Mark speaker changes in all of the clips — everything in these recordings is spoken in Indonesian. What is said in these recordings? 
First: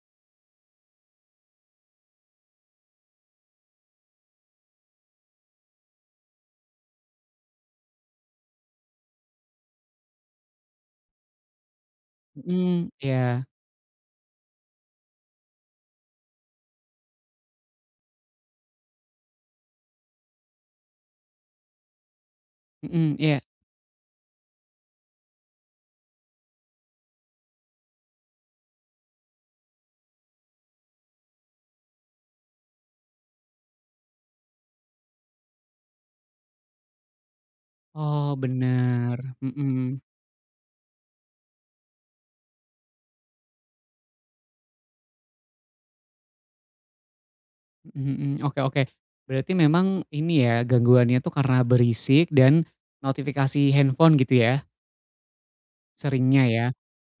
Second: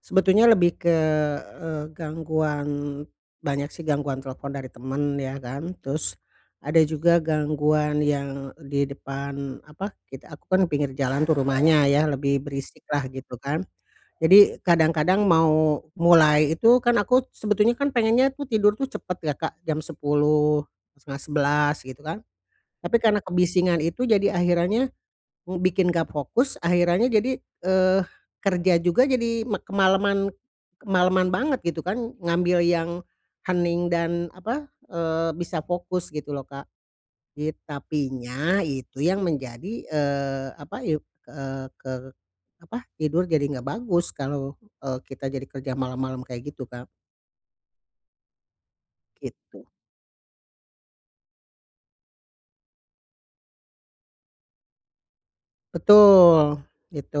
Speaker 1: Sebetulnya lebih ke, eee, gangguan, banyak sih gangguan telepon dari teman, ya kan. Terus, ada juga gangguan yang di depan, apa, kita aku kan pinggir jalan tuh rumahnya, ya, lebih berisik
Speaker 2: Mhm.
Speaker 1: lah, gitu
Speaker 2: Iya.
Speaker 1: kan. Jadi, kadang-kadang mau mulai itu, kan aku sebetulnya kan, pengennya tuh tidur cepat ya, Kak. Jam 10:00, 10:30, gitu kan. Tapi
Speaker 2: Mhm.
Speaker 1: karena
Speaker 2: Iya.
Speaker 1: kebisingan itu, jadi akhirannya, mmm, bikin nggak fokus. Akhirannya jadi, eh, kerja juga jadi, mak kemalaman, kemalaman banget, gitu kan. Ngambil yang hening dan, apa, eee, bisa fokus, gitu loh, Kak. Yet tapi
Speaker 2: Oh,
Speaker 1: nya, itu
Speaker 2: benar.
Speaker 1: yang menjadi,
Speaker 2: Mhm.
Speaker 1: eee, apa, yuk eee, apa, tidur jadi nggak bagus. Kalau, eee, kita jadi kerja malam-malam kayak gitu kan.
Speaker 2: Mhm mhm. Oke oke. Berarti
Speaker 1: Gitu.
Speaker 2: memang, ini ya, gangguannya tuh, karena berisik dan notifikasi handphone, gitu ya? Seringnya, ya.
Speaker 1: Betul.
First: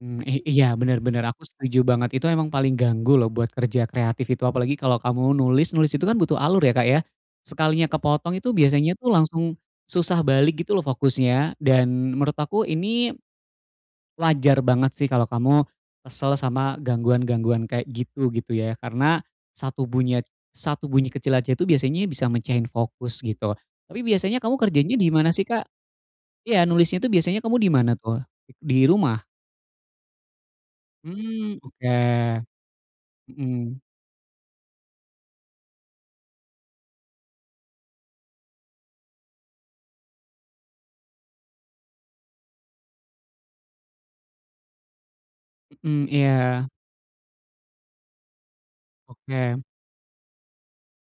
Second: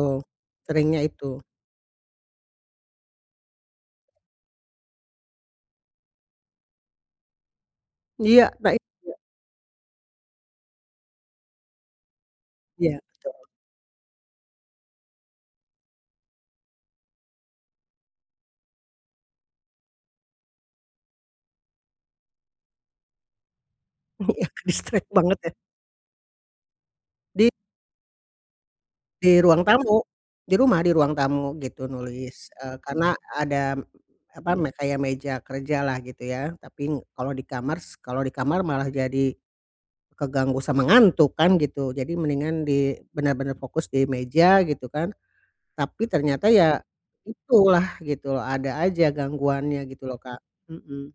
Speaker 2: Mmm, i iya,
Speaker 1: seringnya
Speaker 2: benar benar.
Speaker 1: itu.
Speaker 2: Aku setuju banget. Itu emang paling ganggu, loh. Buat kerja kreatif itu. Apalagi kalo kamu nulis, nulis itu kan butuh alur ya, Kak, ya? Sekalinya kepotong,
Speaker 1: Iya.
Speaker 2: itu
Speaker 1: Baik.
Speaker 2: biasanya tuh,
Speaker 1: Ya.
Speaker 2: langsung susah balik, gitu loh, fokusnya. Dan, menurut aku
Speaker 1: Iya.
Speaker 2: ini,
Speaker 1: Betul.
Speaker 2: wajar banget, sih. Kalau kamu, kesel sama gangguan-gangguan kayak gitu, gitu ya. Karena, 1 bunyi- 1 bunyi kecil aja itu, biasanya bisa mecahin fokus, gitu. Tapi biasanya
Speaker 1: Iya.
Speaker 2: kamu kerjanya
Speaker 1: Distract
Speaker 2: di mana
Speaker 1: banget,
Speaker 2: sih,
Speaker 1: ya?
Speaker 2: Kak? Iya, nulisnya itu, biasanya
Speaker 1: Di
Speaker 2: kamu di mana tuh? Di rumah?
Speaker 1: Di ruang tamu. Di rumah, di ruang tamu,
Speaker 2: Mhm.
Speaker 1: gitu,
Speaker 2: Oke.
Speaker 1: nulis, eee, karena ada,
Speaker 2: Mhm.
Speaker 1: apa, me kayak meja kerja lah, gitu ya. Tapi, kalau di kamar s kalau di kamar, malah jadi, keganggu sama ngantuk, kan gitu. Jadi, mendingan di benar-benar fokus di meja, gitu kan.
Speaker 2: Mhm.
Speaker 1: Tapi ternyata,
Speaker 2: Iya.
Speaker 1: ya, itu lah, gitu loh. Ada aja
Speaker 2: Oke.
Speaker 1: gangguannya, gitu loh, Kak. Mhm.